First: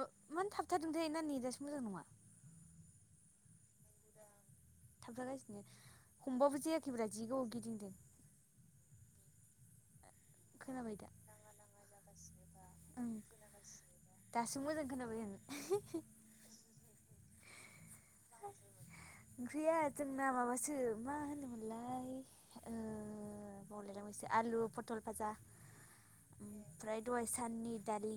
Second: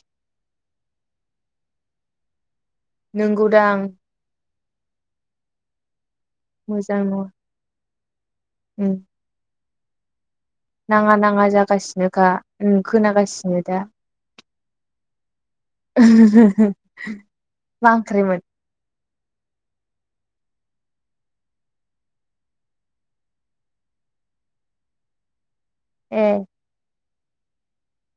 ओ मान थाबथादोंथाय नानि ना नेटआसो मोजां नङा। नंगौदां थाबथागासिनो हमबाबो मोजां जायाखैब्रा नङा जि गोबाव गिदिंदों उम खोनाबाय दा नाङा नाङा जागासिनोखा उम ओं खोनागासिनो दा [inaudible] दासो मोजां खोनाबाय आं ओंख्रिमोन गैया जों ना माबासो मा होनोमोनलाय ओ बावलायलांबायसो आलु फटल फा जा [inaudible] दहाय साननि दालि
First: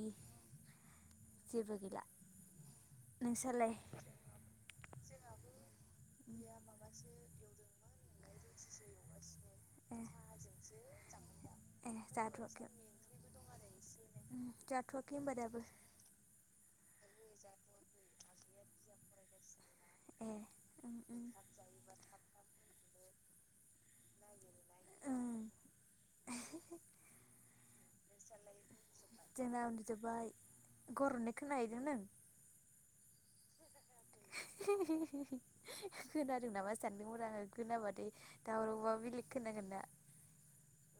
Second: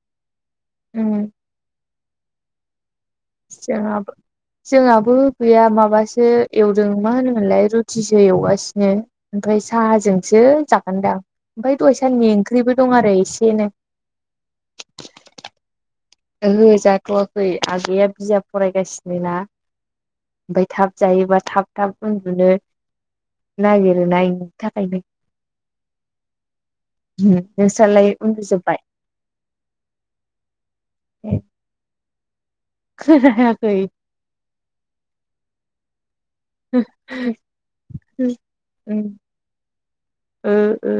उम जेबो गैला नोंस्रालाय जोंहाबो जोंहाबो गैया माबासो एवदों मा होनोमोनलाय रुटिसो एवगासि सिनो ओमफ्राय ए साहाजोंसो जागोनदां ओमफ्राय ए दहाय साननि ओंख्रिबो दं आरो एसेनो। जाथ'आखै होमबा दाबो ओहो जाथ'वाखै आगैया बिजाब फरायगासिनो ना ए ओमफ्राय थाब ओं ओं जायोबा थाब थाब उन्दुनो नागिरो नायनो थाखायनो ओं नोंस्रालाय उन्दुजोबबाय। जोंना उन्दुजोबबाय गरदनाय ए खोनाहैदों नों [inaudible] [inaudible] खोनादों नामा सानदोंमोन आङो खोनाबाथाय दावरावबा बेलेग खोनांगोन ना ओ ओ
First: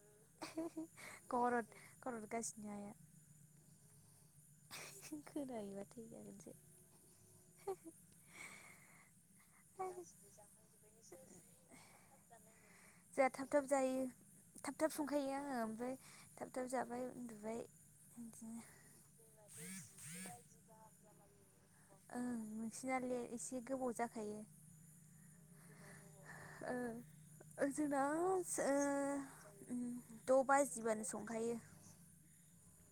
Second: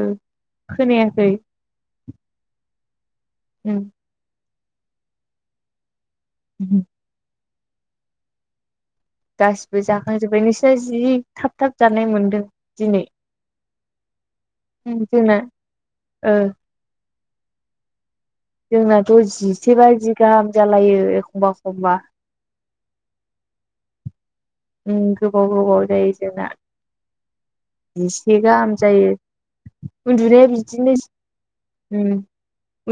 खोनायाखै। गरद गरदगासिनो आइआ। उम। खोनायोबा थै ज [inaudible] [inaudible] [inaudible] गासिबो जोंहा जाखांजोब्बाय नोंसिना जि थाब थाब जानाय मोनदों। दिनै जोंहा थाब थाब जायो थाब थाब जोंना संखायो आङो ओमफ्राय ओ थाब थाब जाबाय उन्दुबाय। जोंनाथ' जिसे बाजि गाहाम जालायो एखमबा एखमबा ओं नोंसिनाले एसे गोबाव जाखायो। उम गोबाव गोबाव जायो जोंना। ओ जोंना जिसे ओ गाहाम जायो [inaudible] द' उन्दुनाया बाजिबानो संखायो बिदिनोसै उम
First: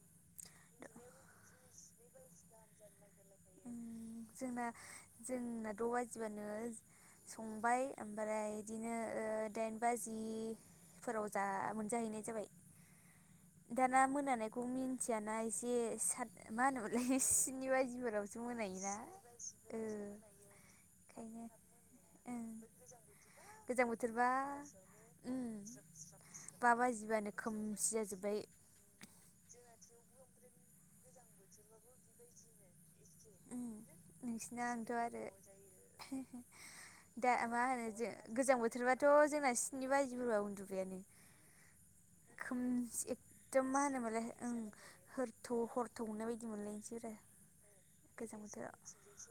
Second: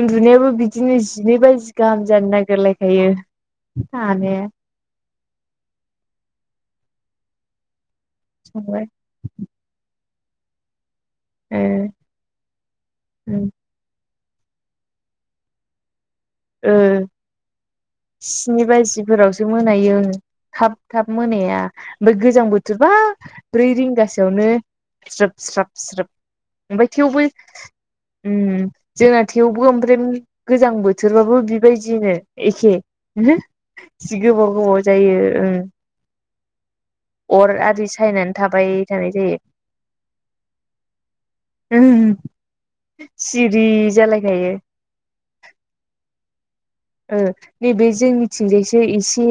उन्दुनायाबो बिदिनो जिनै बाजि गाहाम जानो नागिरलायखायो आ उम, दे [inaudible] जोंना जोंना द' बाजिबानो संबाय ओमफ्राय संबाय बिदिनो ओ दाइन बाजि। फोराव जा मोनजाहैनाय जाबाय। ओ दाना मोनानायखौ मिन्थियाना एसे साथ मा ओ होनोमोनलाय सिनि बाजिफोरावसो स्नि मोनायोना बाजिफोरावसो मोनायो ओं थाब थाब मोनाया ओमफ्राय ओं गोजां बोथोरबा ब्रै गोजां बोथोरबा रिंगासोयावनो उम स्रोप स्रोप स्रोप बा बाजिबानो खोमसि जाजोब ओम जोंना थेवबो ओमफ्राय गोजां बोथोरबाबो बिबायदिनो एखे उम जि गोबाव नोंसिना गोबाव आंथ' जायो आरो ओं [unintelligible] दा अर मा आरि होनो जों सायनानै गोजां थाबाय बोथोरबाथ' थानाय जोंना स्नि बाजिफोरबा उन्दुबायानो जायो खोमसि एखदम सिरि मा होनोमोनलाय जालायखायो ओं हरथौ हर ओ नै बे गोजां बोथोराव जोंनिथिंजायसो एसे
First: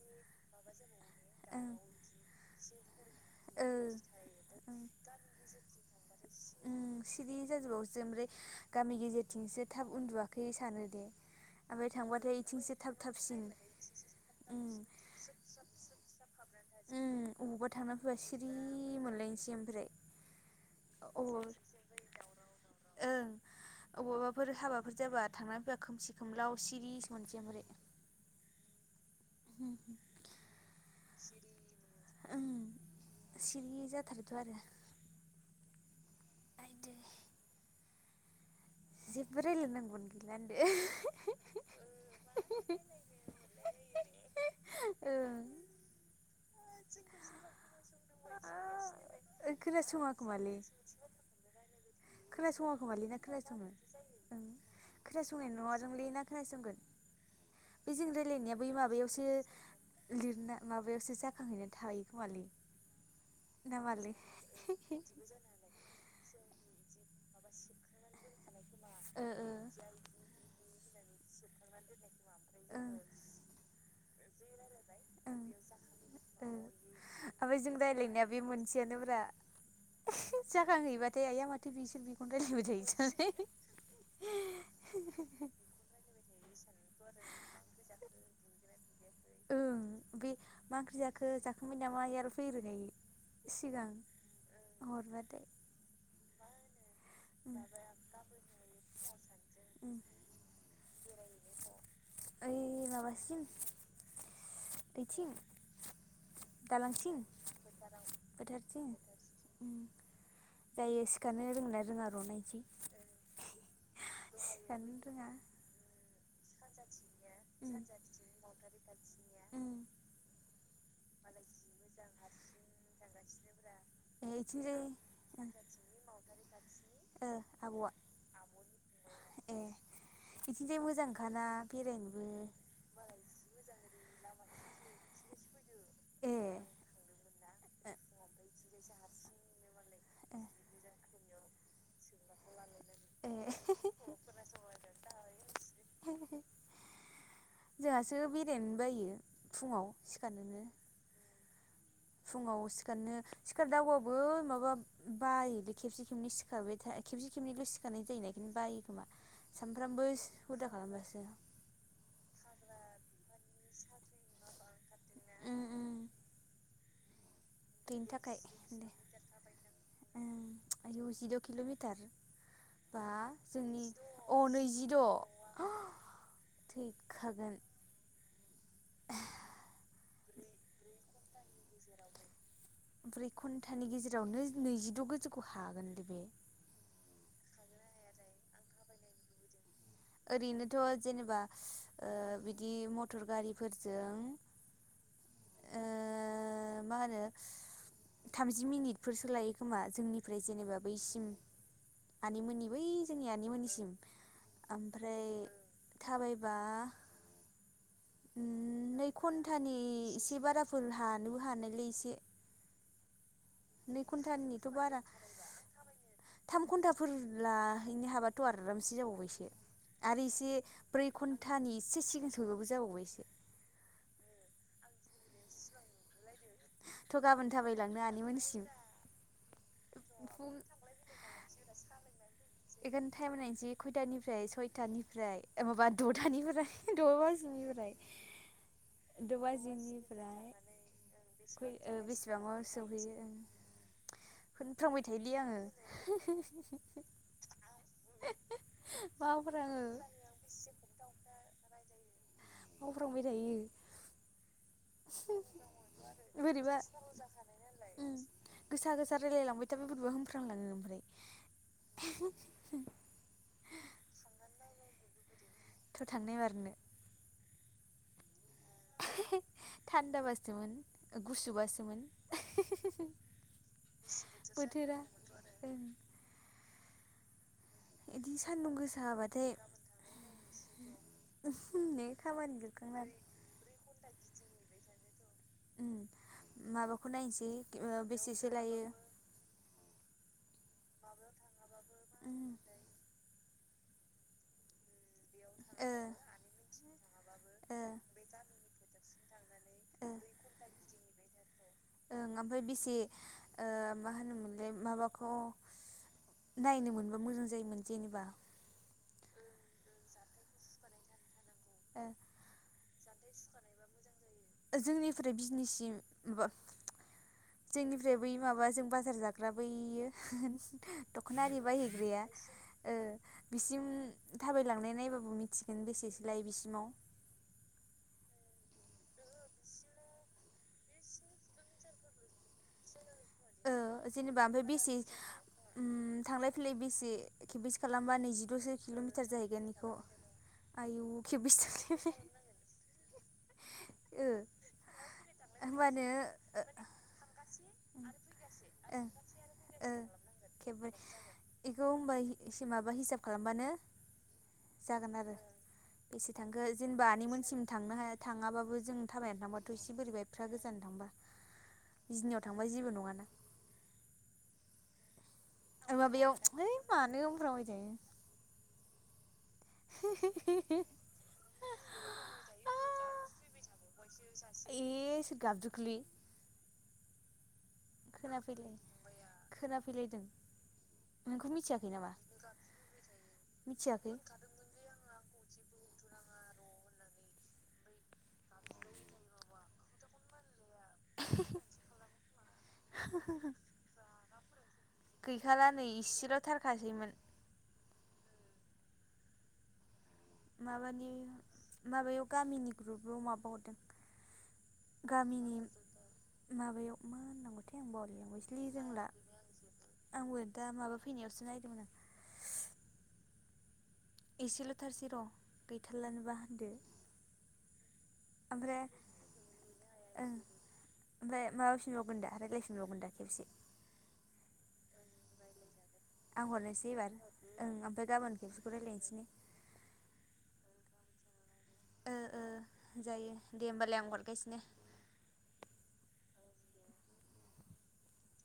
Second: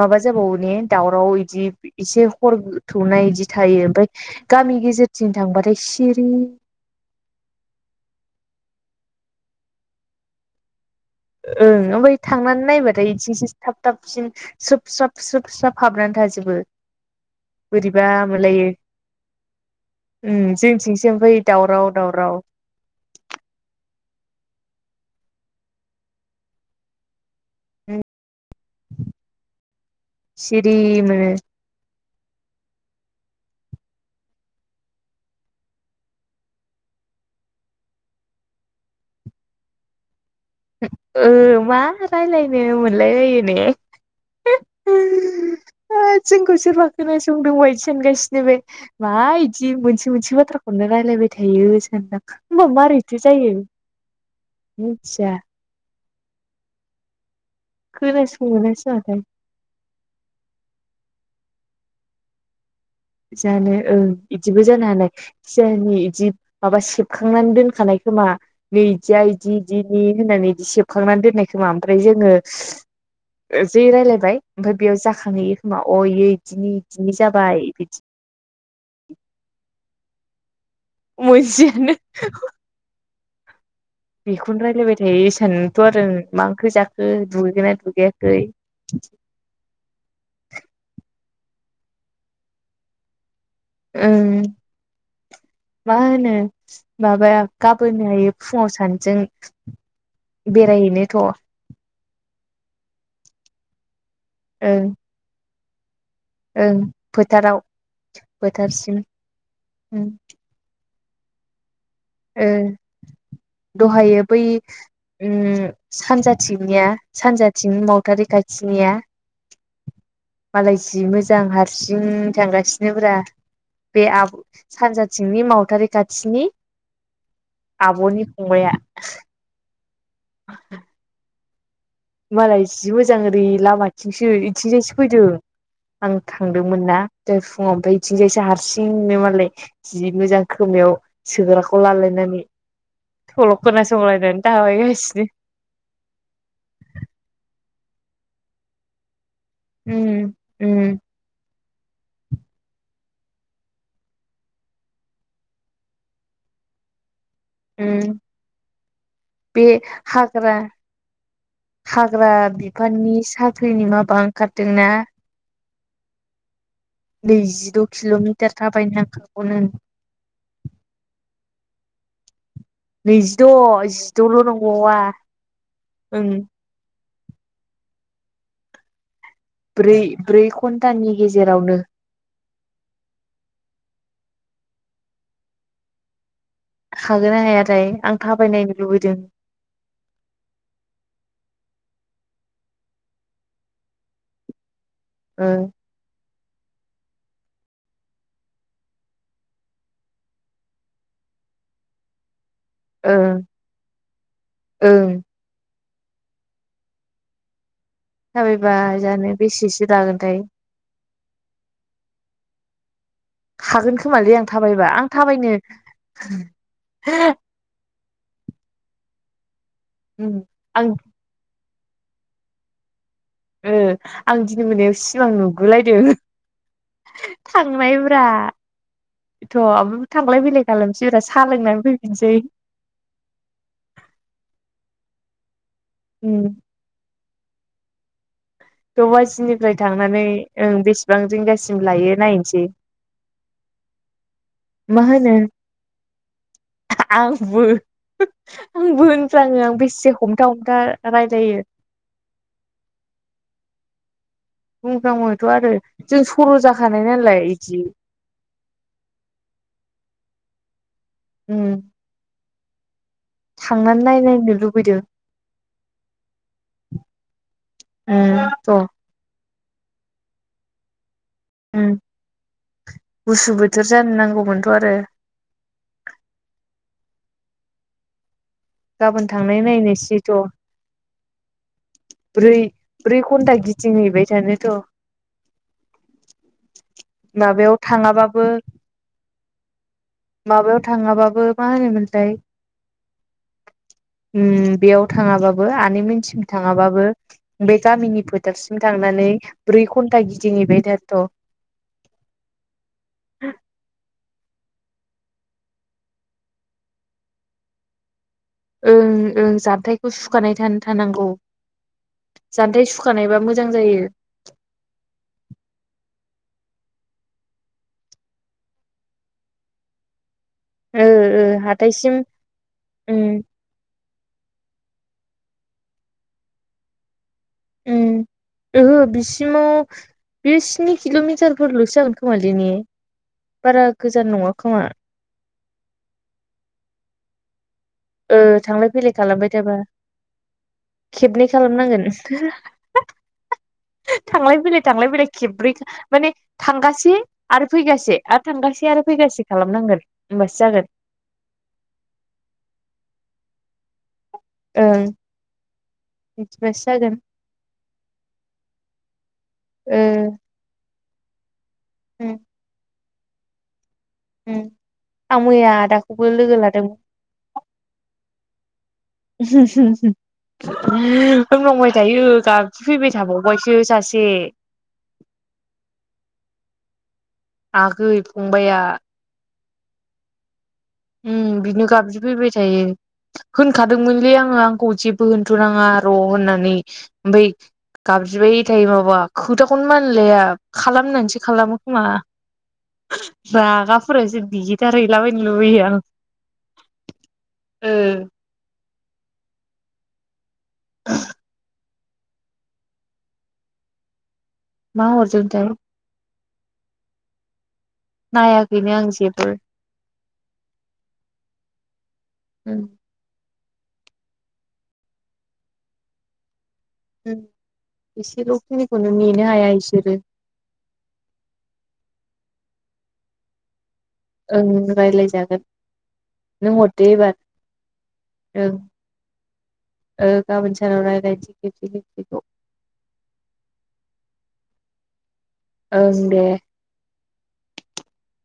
माबा जाबावो ने दावराव बिदि ओं एसे हर थौनाय बिदि ओ थायो ओमफ्राय ओं गामि गेजेरथिं थांबाथाय सिरि सिरि जाजोबावोसो ओमफ्राय गामि गेजेरथिंसो थाब उन्दुवाखै सानो दे ओं ओमफ्राय थांबाथाय थांनानै इथिंसो नाय थाब बाथाय थाबसिन जि थाब थाबसिन उम सोब स्राब सोब स्राब हाबनानै थाजोबो ओम बबावबा थांना बोरैबा फैबा सिरि मोनलायनोसै ओमफ्राय ओम जोंथिंसो ओमफ्राय अबावबा दावराव दावराव ओं अबावबाफोर हाबाफोर जाबा थांनानै फैबा खोमसि खोमलाव सिरिसो मोनसै ओमफ्राय सिरि मोनो ओम सिरि जाथारोथ' आरो आयदै जिबो रायलाय नांगौआनो गै ओ मा रायलायनो मोनलायलायो ने औ जोंखौ सोरबा खोनासंदोंबा इदि सानगासिनो बे मा आ बिदि खोनासङा मोनसे मोनसे खोमालै बाथ्राखौ खौनो रायलायबाय थायो सानोदां होमबा खोनासङा खोमालै ना मारैथो जायो खोनासङो ओं मिथिया खोनासंनाय नंङादांलै ना खोनासंगोन बे जोंनि रायलायनाया बै खोनासङोना सोरबाथाय माबायावसो लिरना माबायावसो जि थांहैना थाहैयो खोमालै जानो ना ओं मालै बिदिबो जानो हानाय सिगांनि बिदि माबा सेबखांनानै दोनखानाय खोमा नै इदिया ओ ओं इदि इदिनि होननानै इदि सेबखांनानै दोननाय खो खोमा ओमफ्राय जोङो ओं जि रायलायबाय ओमफ्राय बेयाव ओं जाखाङोहैयोखोमा अ बेयो इदिनि इदिनि जाबाय बिदि बिनिया बे मोनसेयानो ब्रा जाखां हैबाथाय आइया माथो मोनसेयानो बिसोर बिखौनो रायलायबाय थायो जाला बेखौनो रायलायबाय थायो सानोथ' आरो मा ओंख्रि जाखो दुगैखो ना दुगैयाखै [inaudible] ओं बे मा ओंख्रि जाखो जाखांबाय नामाया फैग्रोखायो सिगां ओं हरबाथाय मा होनो मा बा उम गाबोनो हायो फुङाव सानजों उम बेरायहैनो थ' ओइ माबासिम ओं ओइथिं ओं दालांसिम फोथाराव फोथारथिं फोथारसिम उम ओम जायो सिखारनो रोंना रोंङा ओ दहायो बै सिखारनो रोङा उम सानजाथ थिंनिया उम सानजाथिं मावथारि खाथिनिया मालाय जि मोजां हारसिं थांगासिनो ब्रा बे उम आब' ए इथिंजाय सानजाथिंनि मावथारि खाथिनि ओ आब'आ आब'नि फंबाया ए बिथिंजाय मोजांखाना बेरायनोबो मालाय जि मोजां ओरै लामाथिंसो इथिंजायसो फैदों आं ए थांदोंमोन ना दहाय फुङाव ओमफ्राय इथिंजायसो हारसिंनो मालाय जि मोजां खोमायाव ओ सोग्राखौ लालायनानै ए सल' खोनासंलायनानै थाबायगासिनो। जोंहासो बेरायनो बायो फुङाव उम सिखारनोनो उम फुङाव सिखारनो सिखार दावबाबो माबा बायोलै खेबसे खेबनै सिखारबाय था खेबसे खेबनैल' सिखारानाय उम जायोना इखायनो बायो खोमा बे सानफ्रामबो हाग्रा हुदा खालामबासो। हाग्रा बिफाननि साख्रिनि माबा ओंखारदोंना? उम उम नैजिद' बेनि थाखाय किल'मिटार दे थाबायनां खागौनो। दा? नैजिद' जिद'ल' नंबावा नैजिद' ओं खागोन। ब्रै ब्रै घन्टानि गेजेरावनो। ब्रै घन्टानि गेजेरावनो नैजिद' गोजौखौ हागोनलै बे हागोना हायाथाय आं थाबायनायनो लुबैदों। ओरैनोथ' जेनेबा ओ बिदि मथर गारिफोरजों [inaudible] ओ ओ मा होनो थामजि मिनिटफोरसो लायो खोमा जोंनिफ्राय जेनेबा बैसिम आनै मोननि बै जोंनि ओं आनैमोननिसिम ओं ओमफ्राय थाबायबा थाबायबा नै जानो बेसेसो लागोनथाय? नोबो हानायलै एसे हागोन नै खोमालै आं घन्टानिथ' थाबायबा बारा आं थाबायनो थाम घन्टाफोरब्ला बेनि हाबा त आरामसे जाबावबायसो आरो एसे आं ब्रै घन्तानि एसे सिगां सहैबाबो जाबावबाय सो। आं दिनै मोनायाव सिमां नुगोलायदों। थ' गाबोन थाबायलांनो आनैमोननिसिम। थ' थांलाय फुं फैलाय खालामसै ब्रा साह लोंनानै फैफिनसै बेखोनो टाइम नायनोसै खयथानिफ्राय सयथानि ओमफ्राय माबा दथानिफ्राय द बाजिनिफ्राय द' बाजिनिफ्राय थांनानै बाजिनिफ्राय ओं बेसेबां रिंगासिम लायो बेसेबांआव नायनोसै सौहैगोन। मा होनफ्रांबाय थोयोलै होनो आङो। आंबो आंबो होनफ्लाङो मावफ्राङो आं बेसे हमथा हमथा रायलायो। मावफ्रांबाय थायो। बुंफ्लांगोथ' आरो जों सर' बोरैबा जाखानाय नालाय इदि। उम गोसा गोसा रायलायलांबाय थाबा बोरैबा होनफ्रांलाङो ओमफ्राय थांनानै नायनायनो लुबैदों। थ' थांनो मारनो उम थान्दा बासोमोन। ओम गुसु बोथोर जानो नांगौमोनथ' आरो बोथोरा ओं इदि गाबोन थांनाय नायनोसै थ'। फुंनो खामानि ब्रै जोबखांनानै ब्रै घन्टा गिदिंहैबाय थानो थ'। माबाखौ नायनोसै माबायाव थाङाबाबो बेसेसो लायो। माबायाव थाङाबाबो मा होनोमोनथाय उम ओम बेयाव थाङाबाबो ओ आनैमोनिसिम थाङाबाबो ओ बे गामिनि फोथारसिम थांनानै ब्रै ओ घन्ता गिदिंहैबाय थानो थ'। ओं ओमफ्राय बेसे ओ मा होनोमोनलाय? माबाखौ नायनो मोनबा मोजां जायोमोन जेनेबा। ओं ओं जथायखौ सुखानायानो थानांगौ ओ जान्थाइ सुखानायबा मोजां जायो जोंनिफ्राय बिजनिसिम माबा जोंनिफ्राय बै माबा जों बाजार जाग्रा बैयो ओ ओ दखनारि हाथायसिम बायहैग्राया ओ उम बिसिम थाबायलांनाय नायबाबो मिथिगोन बेसेसो लायै बिसिमाव उम ओहो बिसिमाव बे स्नि किल'मिटारफोरलसो जागोन खोमलै ने ओ बारा गोजान जेनेबा नंङा ओमफ्राय खोमा बेसे थांलाय फैलाय बेसे खेबस खालामबा ओ नैजिद'सो थांलाय फैलाय किल'मिटार खालामबाय जाहैगोन थाबा बेखौ आयु खेबनै खेबबेसे खालामनांगोन थांलाय फैलाय थांलाय फैलाय थांलायबाय ओ खेब्रैखा होमबानो माने थांगासिनो आरो फैगा थांगासे ओ आरो फैगासे ओ खालामनांगोन होमबासो जागोन खेबब्रै मा हिसाब खालामबानो ओं जागोन आरो बेसे थांखो बिदिबासो जेनेबा जागोन आनै मोनसिम थांनो हाया थांङाबाबो जों थाबायानो थांबाथ इसे ओ बोरैबा एफ्रा गोजान थांबा उम बिजनियाव थांबा जेबो नंङाना उम आं मैया आरो आदाखौबो माबायाव लोगो है लादोंमोन मानो होनफ्रांबाय थायो [unintelligible] बुंलांबाय थायो गाब फैबाय थाबावबायसो सासे गाब दुखलि आगै फंबाया खोनाफैलायदों नोंखौ उम बिनो मिथियाखै नामा गाबज्रि फैबाय थायो मिथियाखै होनखादोंमोनलै आंङो आंखौ जेबो होनथ नाङा र होननानै ओमफ्राय गाबज्रिबाय थायो माबा खोथाखौनो मानलाया खालामनानैसो खालामो खोमा रागाफोरासो बि देथार हैलाबायायनो गैखाला नै लुबैयो आं इसेल'थारखासैमोन आं माबानि माबायाव गामिनि ग्रुपाव माबाहरदों मा‌ हरदोंथाय माबायाव मा होननांगौ थाय नायाखैनो आं जेबो आंबो दा माबा फैनायावसो नायदोंमोन आं उम एसेल थारसै र गैथारलानोबा होनदो ओमफ्राय एसेलखिनिखौनो नेनो हाया बिसोरो ओं ओमफ्राय माबाफिनबावगोन दा रायज्लायफनबावगोन दा खेबसे ओं रायज्लायजागोन आं नों हरनोसै हरदो एबार ओं ओमफ्राय गाबोन खेबसेखौ ओं रायजलायनोसै ओ [unintelligible] ओ खेबसेखौ ओ जायो दे होमबालाय आं हरगासिनो ओं दे [inaudible]